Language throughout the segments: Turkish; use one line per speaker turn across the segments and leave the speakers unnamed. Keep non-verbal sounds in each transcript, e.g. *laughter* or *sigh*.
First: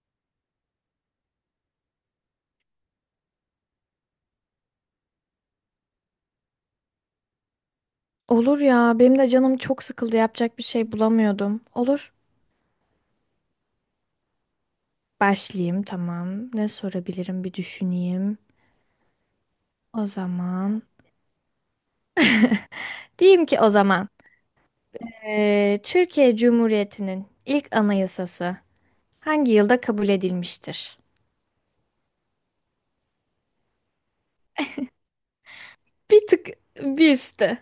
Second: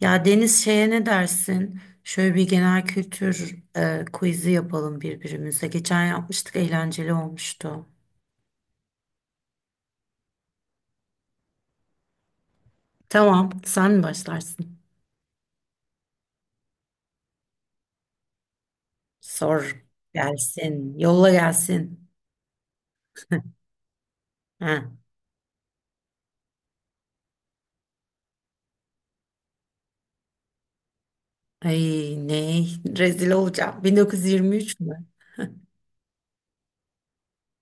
Ya Deniz şeye ne dersin? Şöyle bir genel kültür quiz'i yapalım birbirimize. Geçen yapmıştık, eğlenceli olmuştu.
Olur ya, benim de canım çok sıkıldı. Yapacak bir şey bulamıyordum. Olur.
Tamam, sen mi başlarsın?
Başlayayım tamam. Ne sorabilirim bir düşüneyim.
Sor
O zaman.
gelsin, yolla gelsin.
Diyeyim ki
*laughs*
o zaman.
Ha.
Türkiye Cumhuriyeti'nin ilk anayasası hangi yılda kabul edilmiştir?
Ay ne rezil olacağım. 1923 mü?
Bir tık bir üstü.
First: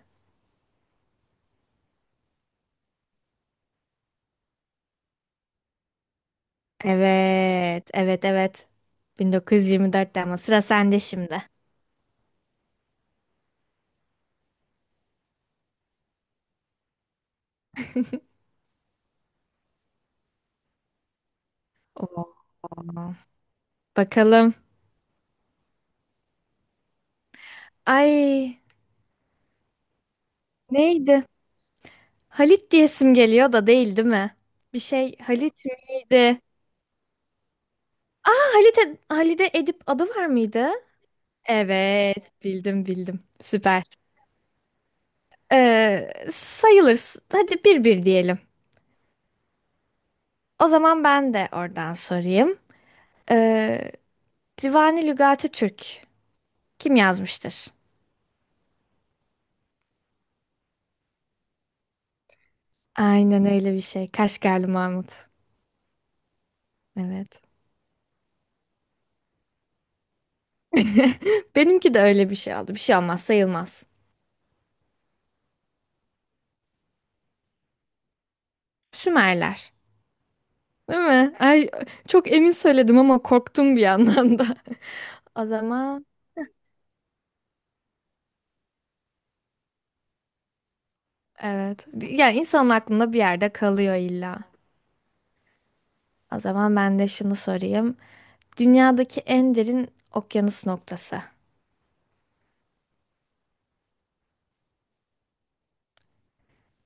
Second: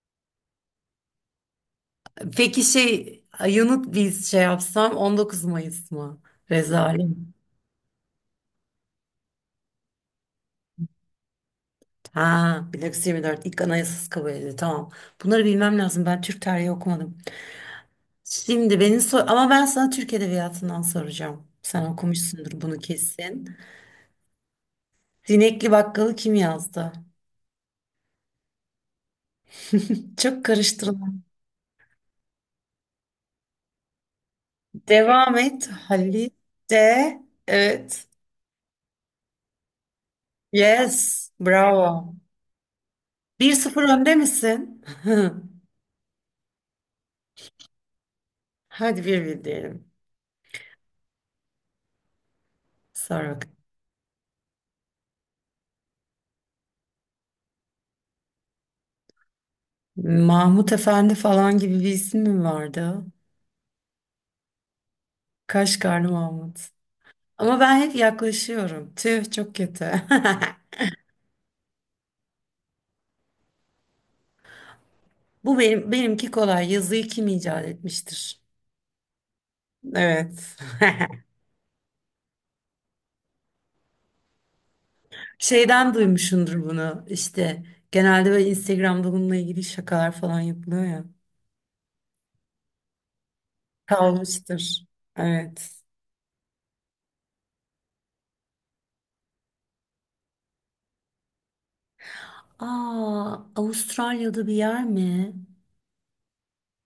Peki şey yanıt biz şey yapsam 19 Mayıs mı? Rezalim.
Evet, evet, evet. 1924'te ama sıra sende şimdi.
Ha 1924 ilk anayasası kabul edildi. Tamam. Bunları bilmem lazım. Ben Türk tarihi okumadım. Şimdi beni sor ama ben sana Türk Edebiyatı'ndan soracağım. Sen
Oo.
okumuşsundur bunu kesin.
Bakalım.
Zinekli Bakkalı kim yazdı?
Ay,
Çok karıştırılan.
neydi? Halit diyesim geliyor da değil değil mi? Bir şey
Devam
Halit
et. Halit
miydi?
de. Evet.
Ha, Halit Halide Edip adı var mıydı?
Yes. Bravo.
Evet, bildim.
1-0
Süper.
önde misin?
Sayılır. Hadi bir bir diyelim.
*laughs* Hadi 1-1 diyelim.
O zaman ben de oradan sorayım.
Sor bakalım.
Ee, Divani Lügati Türk kim yazmıştır?
Mahmut Efendi falan gibi bir isim mi vardı?
Aynen öyle bir şey. Kaşgarlı Mahmut.
Kaşgarlı Mahmut.
Evet.
Ama ben hep yaklaşıyorum. Tüh çok kötü. *laughs*
*laughs* Benimki de öyle bir şey oldu. Bir şey olmaz, sayılmaz.
Bu benimki kolay. Yazıyı kim icat etmiştir?
Sümerler.
Evet.
Değil mi? Ay, çok emin söyledim ama korktum bir yandan da.
*laughs*
*laughs* O
Şeyden
zaman
duymuşsundur bunu. İşte genelde böyle Instagram'da bununla ilgili şakalar falan yapılıyor ya.
evet. Yani insanın aklında bir yerde kalıyor illa.
Kalmıştır. Evet.
O zaman ben de şunu sorayım. Dünyadaki en derin okyanus noktası.
Aa, Avustralya'da bir yer mi?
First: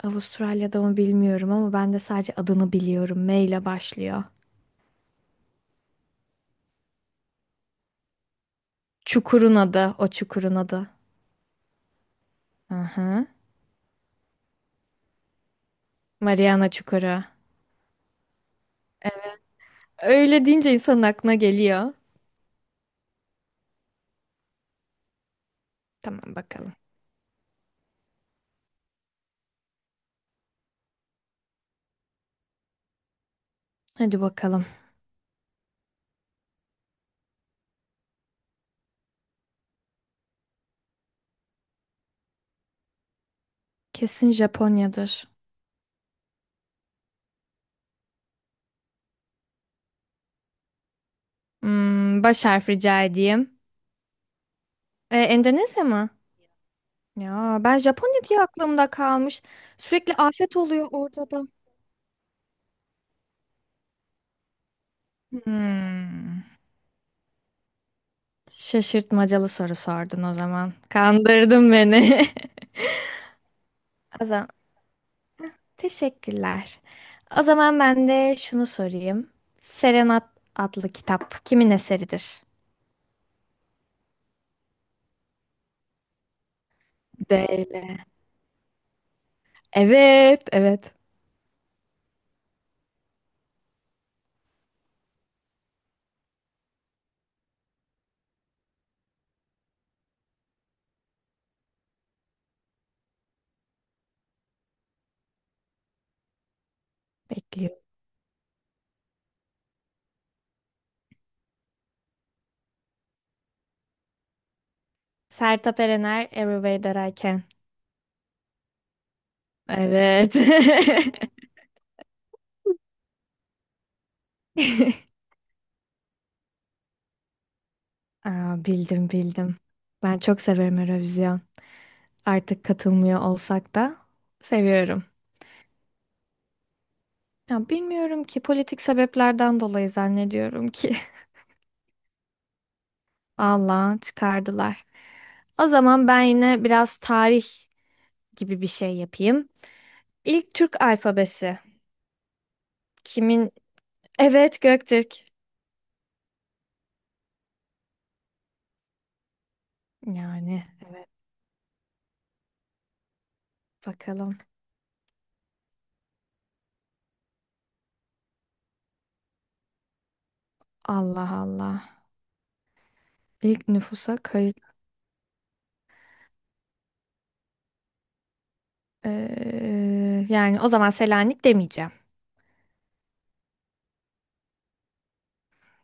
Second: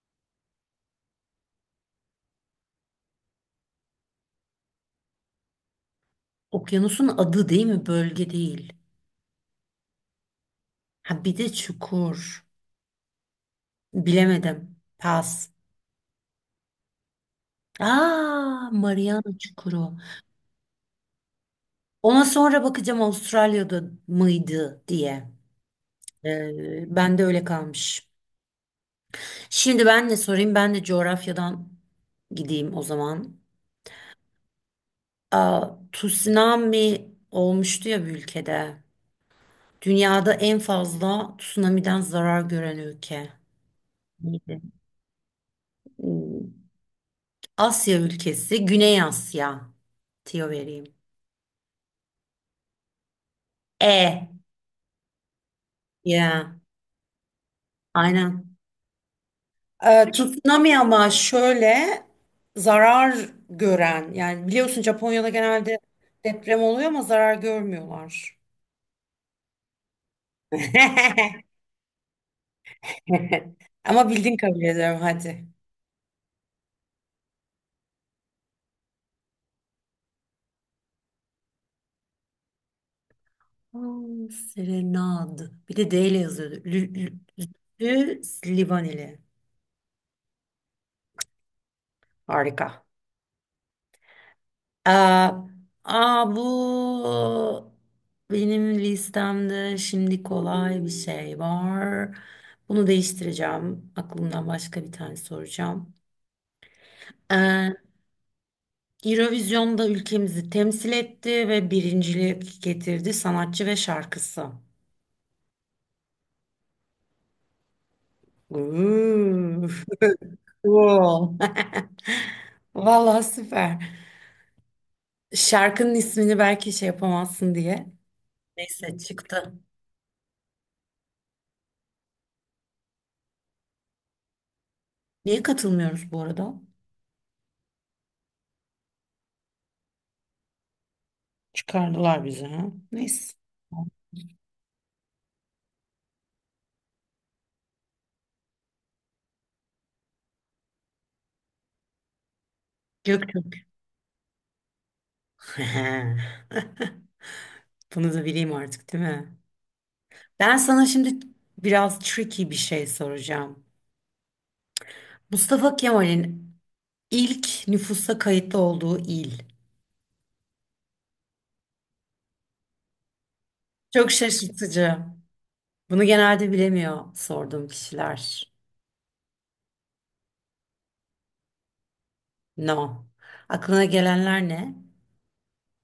Avustralya'da mı bilmiyorum ama ben de sadece adını biliyorum. M ile başlıyor.
Okyanusun adı değil mi? Bölge değil.
Çukurun adı, o çukurun adı.
Ha bir de çukur.
Aha.
Bilemedim. Pas.
Mariana Çukuru.
Aa, Mariana Çukuru.
Öyle deyince insanın aklına geliyor.
Ona sonra bakacağım Avustralya'da mıydı diye.
Tamam bakalım.
Ben de öyle kalmış. Şimdi ben de sorayım. Ben de coğrafyadan gideyim o zaman.
Hadi bakalım.
Aa, tsunami olmuştu ya bir ülkede. Dünyada en fazla tsunami'den zarar gören ülke.
Kesin
Neydi?
Japonya'dır.
Hmm, Asya ülkesi, Güney Asya. Tiyo vereyim.
Hmm, baş harf rica edeyim.
E.
E, Endonezya mı?
Ya.
Ya ben Japonya diye
Aynen.
aklımda kalmış. Sürekli afet
Tsunami
oluyor
ama
orada da.
şöyle zarar gören. Yani biliyorsun Japonya'da genelde
Hmm.
deprem oluyor ama zarar görmüyorlar.
Şaşırtmacalı soru sordun o zaman.
*laughs*
Kandırdın beni. *laughs*
*laughs* Ama
O
bildin
zaman
kabul ediyorum hadi.
teşekkürler. O zaman ben de şunu sorayım. Serenat adlı kitap kimin eseridir?
Serenad. Bir de D ile yazıyordu.
Değil.
Livaneli.
Evet, evet.
Harika. Aa, aa, bu benim listemde şimdi kolay bir şey var. Bunu değiştireceğim. Aklımdan başka bir tane soracağım. Ee,
Bekliyorum.
Eurovision'da ülkemizi temsil etti ve birincilik getirdi sanatçı ve şarkısı.
Sertab Erener, Every Way That I Can.
Uuu.
Evet.
*laughs*
*laughs*
Cool. *laughs* Vallahi süper. Şarkının ismini belki şey yapamazsın diye.
Aa,
Neyse
bildim
çıktı.
bildim. Ben çok severim Eurovision, artık katılmıyor olsak da seviyorum.
Niye katılmıyoruz bu arada?
Ya bilmiyorum ki, politik sebeplerden dolayı zannediyorum ki.
Çıkardılar bizi ha. Neyse.
*laughs* Vallahi çıkardılar. O zaman ben yine biraz tarih gibi bir şey yapayım. İlk Türk alfabesi. Kimin?
Göktürk.
Evet, Göktürk.
*laughs* Bunu da bileyim artık değil mi? Ben
Yani
sana şimdi biraz tricky bir şey soracağım.
bakalım.
Mustafa Kemal'in ilk nüfusa kayıtlı olduğu il.
Allah Allah. İlk
Çok
nüfusa kayıt.
şaşırtıcı. Bunu genelde bilemiyor sorduğum kişiler.
Yani o zaman Selanik demeyeceğim.
No. Aklına gelenler ne?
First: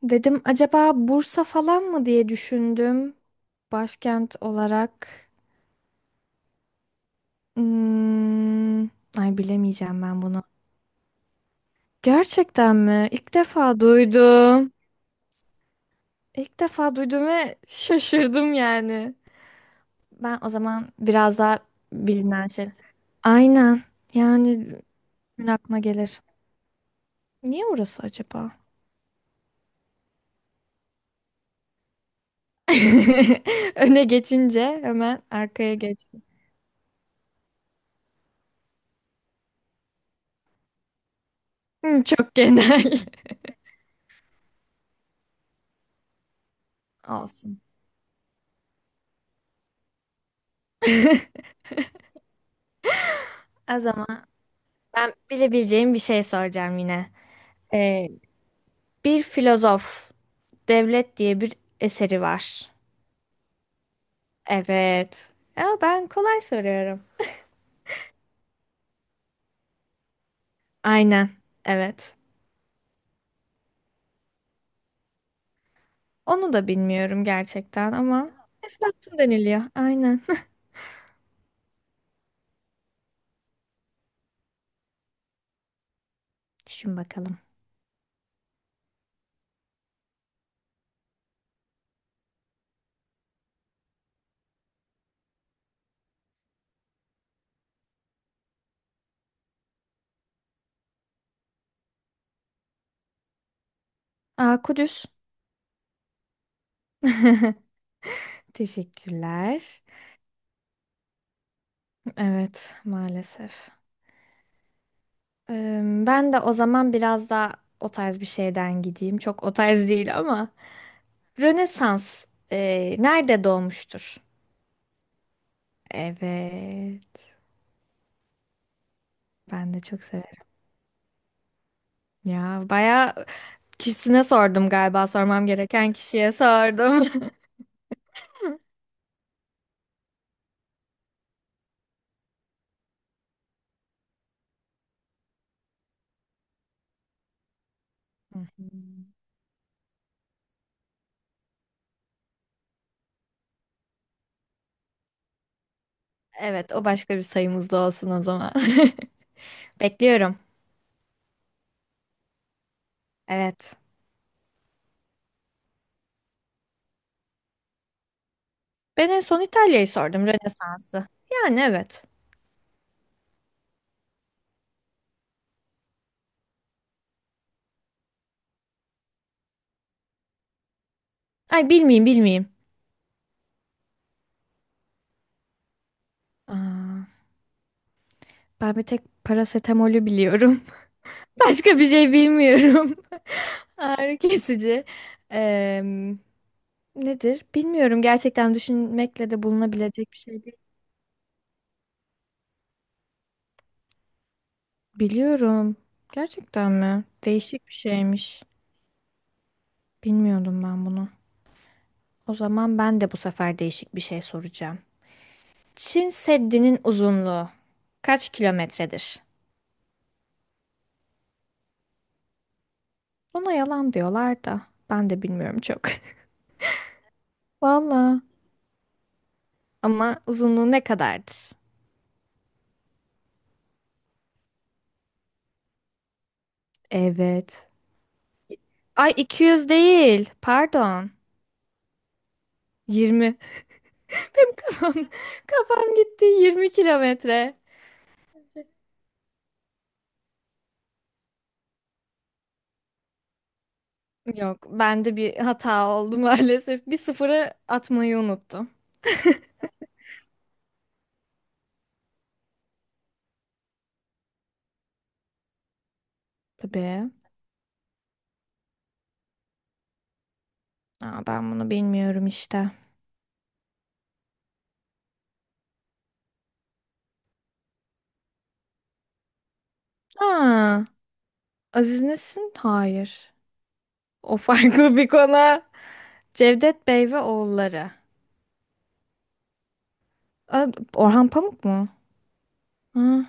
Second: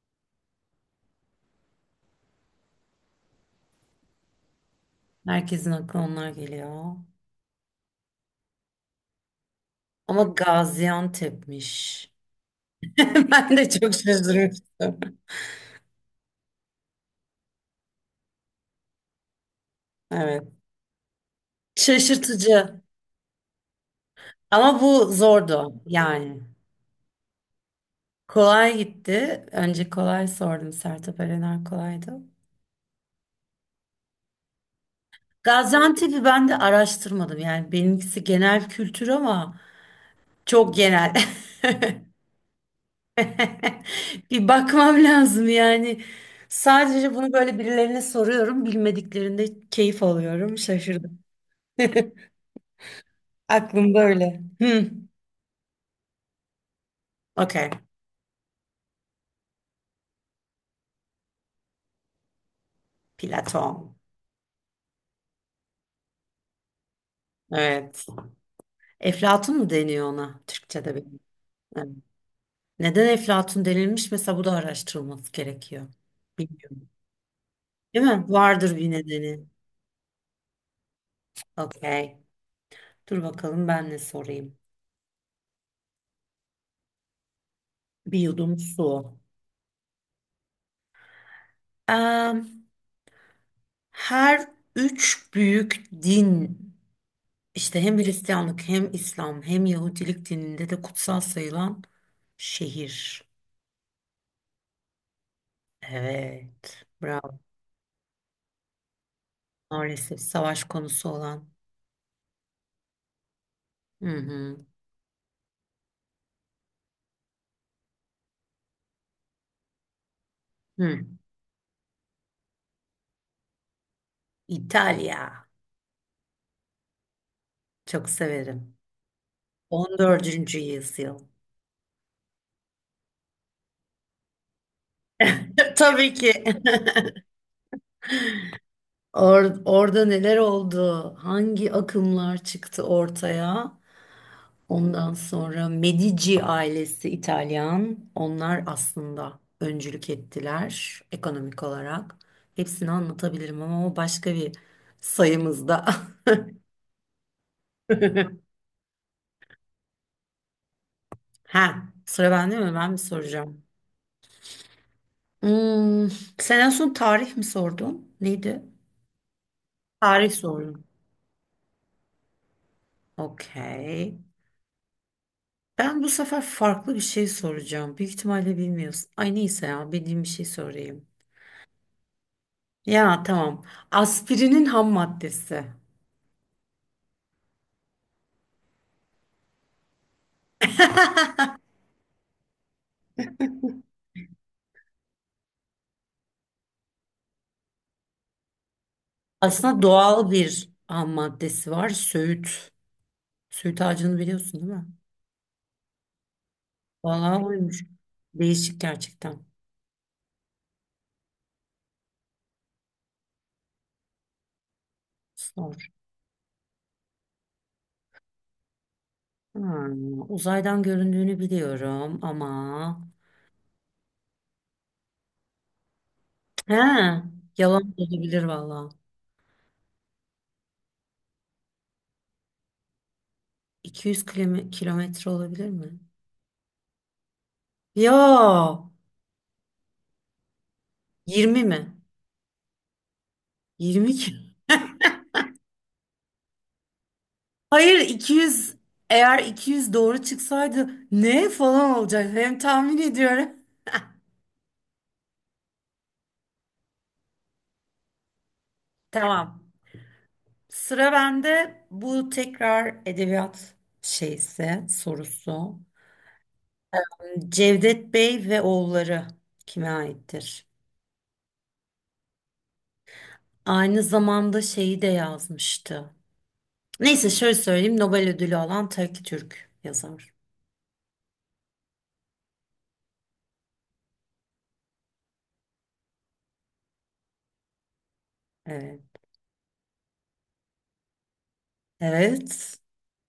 Dedim acaba Bursa falan mı diye düşündüm. Başkent olarak.
Herkesin aklına onlar geliyor.
Hmm, ay bilemeyeceğim
Ama
ben bunu.
Gaziantep'miş.
Gerçekten
*laughs*
mi? İlk
Ben de
defa
çok
duydum.
şaşırmıştım.
İlk defa duydum ve şaşırdım yani. Ben o
Evet.
zaman biraz daha bilinen şey.
Şaşırtıcı.
Aynen. Yani
Ama bu
kimin
zordu
aklına gelir.
yani.
Niye orası acaba?
Kolay gitti. Önce kolay sordum. Sertab Erener kolaydı.
*laughs* Öne geçince hemen arkaya geç.
Gaziantep'i ben de araştırmadım. Yani benimkisi genel kültür ama çok genel.
Hı, çok genel.
*laughs* Bir bakmam lazım yani.
*laughs*
Sadece bunu böyle
Olsun.
birilerine soruyorum. Bilmediklerinde keyif alıyorum. Şaşırdım. *laughs*
O
Aklım
zaman
böyle. Hı.
ben bilebileceğim bir şey soracağım yine.
Okey.
Ee, bir filozof, Devlet diye bir eseri var.
Platon.
Evet. Ya ben kolay soruyorum.
Evet. Eflatun mu deniyor ona? Türkçe'de bir.
Aynen.
Evet.
Evet.
Neden Eflatun denilmiş? Mesela bu da araştırılması gerekiyor.
Onu da
Bilmiyorum.
bilmiyorum gerçekten
Değil mi?
ama
Vardır bir
Eflatun
nedeni.
deniliyor. Aynen.
Okey. Dur bakalım ben ne sorayım.
*laughs* Düşün bakalım.
Bir yudum su. Em, her üç büyük din işte hem Hristiyanlık hem İslam hem Yahudilik dininde de kutsal sayılan şehir.
Aa, Kudüs.
Evet. Bravo.
Teşekkürler.
Maalesef savaş konusu olan.
Evet, maalesef.
Hı hı.
Ee, ben de o zaman biraz daha o tarz bir şeyden gideyim. Çok o tarz değil ama
Hı.
Rönesans nerede doğmuştur?
İtalya.
Evet.
Çok severim.
Ben de
On
çok severim.
dördüncü yüzyıl.
Ya bayağı kişisine sordum galiba. Sormam
*laughs*
gereken
Tabii
kişiye
ki.
sordum. *laughs*
Orada neler oldu? Hangi akımlar çıktı ortaya? Ondan sonra Medici ailesi İtalyan.
Hı
Onlar
hı.
aslında öncülük ettiler ekonomik olarak. Hepsini anlatabilirim ama o başka bir sayımızda. *laughs*
Evet, o başka bir sayımız da olsun o zaman. *laughs* Bekliyorum.
Ha, sıra bende mi? Ben mi soracağım?
Evet.
Hmm, sen en son tarih mi sordun? Neydi?
Ben en son İtalya'yı sordum,
Tarih sordum.
Rönesans'ı. Yani evet.
Okey. Ben bu sefer farklı bir şey soracağım. Büyük ihtimalle bilmiyorsun. Ay neyse ya bildiğim bir şey sorayım.
Ay bilmeyeyim, bilmeyeyim.
Ya tamam. Aspirinin ham maddesi.
Aa, ben bir tek parasetamolü biliyorum. *laughs* Başka bir şey bilmiyorum. *laughs* Ağrı kesici. Em, nedir? Bilmiyorum. Gerçekten düşünmekle de
Aslında
bulunabilecek bir
doğal
şey değil.
bir ham maddesi var. Söğüt. Söğüt ağacını biliyorsun değil mi?
Biliyorum. Gerçekten mi?
Vallahi
Değişik bir
oymuş.
şeymiş.
Değişik gerçekten.
Bilmiyordum ben bunu. O zaman ben de bu sefer değişik bir şey soracağım.
Sor.
Çin Seddi'nin uzunluğu kaç kilometredir?
Uzaydan göründüğünü biliyorum ama.
Buna yalan diyorlar da ben de bilmiyorum çok.
He,
*laughs*
yalan da
Valla.
olabilir vallahi.
Ama uzunluğu ne kadardır?
200 kilometre olabilir mi?
Evet.
Ya
Ay 200 değil. Pardon.
20 mi?
20.
20 ki.
*laughs* Benim kafam gitti. 20 kilometre.
Hayır 200, eğer 200 doğru çıksaydı ne falan olacak hem tahmin ediyorum.
Yok, bende bir hata oldu *laughs* maalesef. Bir sıfırı atmayı unuttum. *laughs*
Tamam. Sıra bende bu tekrar edebiyat şeyse sorusu.
Tabii.
Cevdet Bey ve oğulları kime aittir?
Aa, ben bunu bilmiyorum işte.
Aynı zamanda şeyi de yazmıştı. Neyse şöyle söyleyeyim Nobel ödülü alan tek Türk yazar.
Aa, Aziz Nesin? Hayır. O farklı bir konu. Cevdet Bey ve Oğulları.
Evet.
Aa, Orhan Pamuk mu?
Evet.
Hı.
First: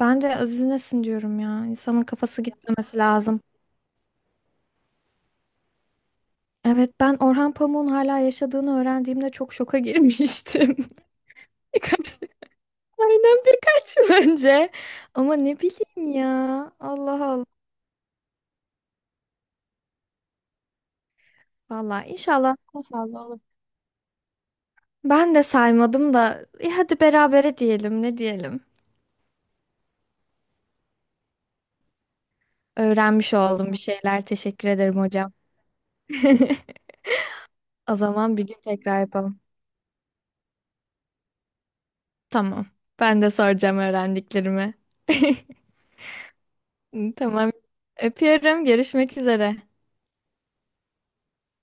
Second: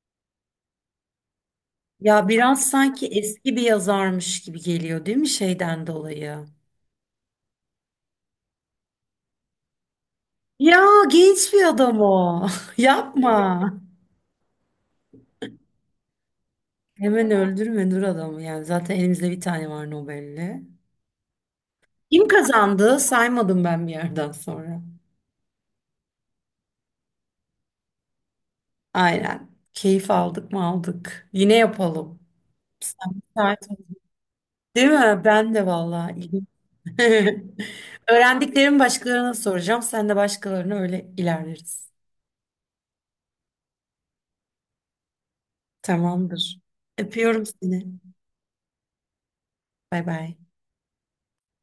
Ben de Aziz Nesin diyorum ya. İnsanın
Ya
kafası
biraz
gitmemesi
sanki
lazım.
eski bir yazarmış gibi geliyor değil mi şeyden dolayı?
Evet, ben Orhan Pamuk'un hala yaşadığını öğrendiğimde çok şoka girmiştim.
Ya genç bir
*laughs*
adam
Birkaç-
o. *laughs*
Aynen,
Yapma.
birkaç yıl önce. Ama ne bileyim ya. Allah
Hemen
Allah.
öldürme dur adamı yani. Zaten elimizde bir tane var Nobel'li.
Valla
Kim
inşallah daha
kazandı?
fazla olur.
Saymadım ben bir yerden sonra.
Ben de saymadım da hadi berabere diyelim ne diyelim.
Aynen. Keyif aldık mı aldık. Yine yapalım. Sen
Öğrenmiş
müsait
oldum bir
misin?
şeyler. Teşekkür
Değil
ederim
mi?
hocam.
Ben de vallahi. İyiyim.
*laughs*
*laughs*
O zaman bir gün
Öğrendiklerimi
tekrar
başkalarına
yapalım.
soracağım. Sen de başkalarına öyle ilerleriz.
Tamam. Ben de soracağım öğrendiklerimi. *laughs*
Tamamdır. Öpüyorum
Tamam.
seni.
Öpüyorum. Görüşmek üzere.
Bay bay.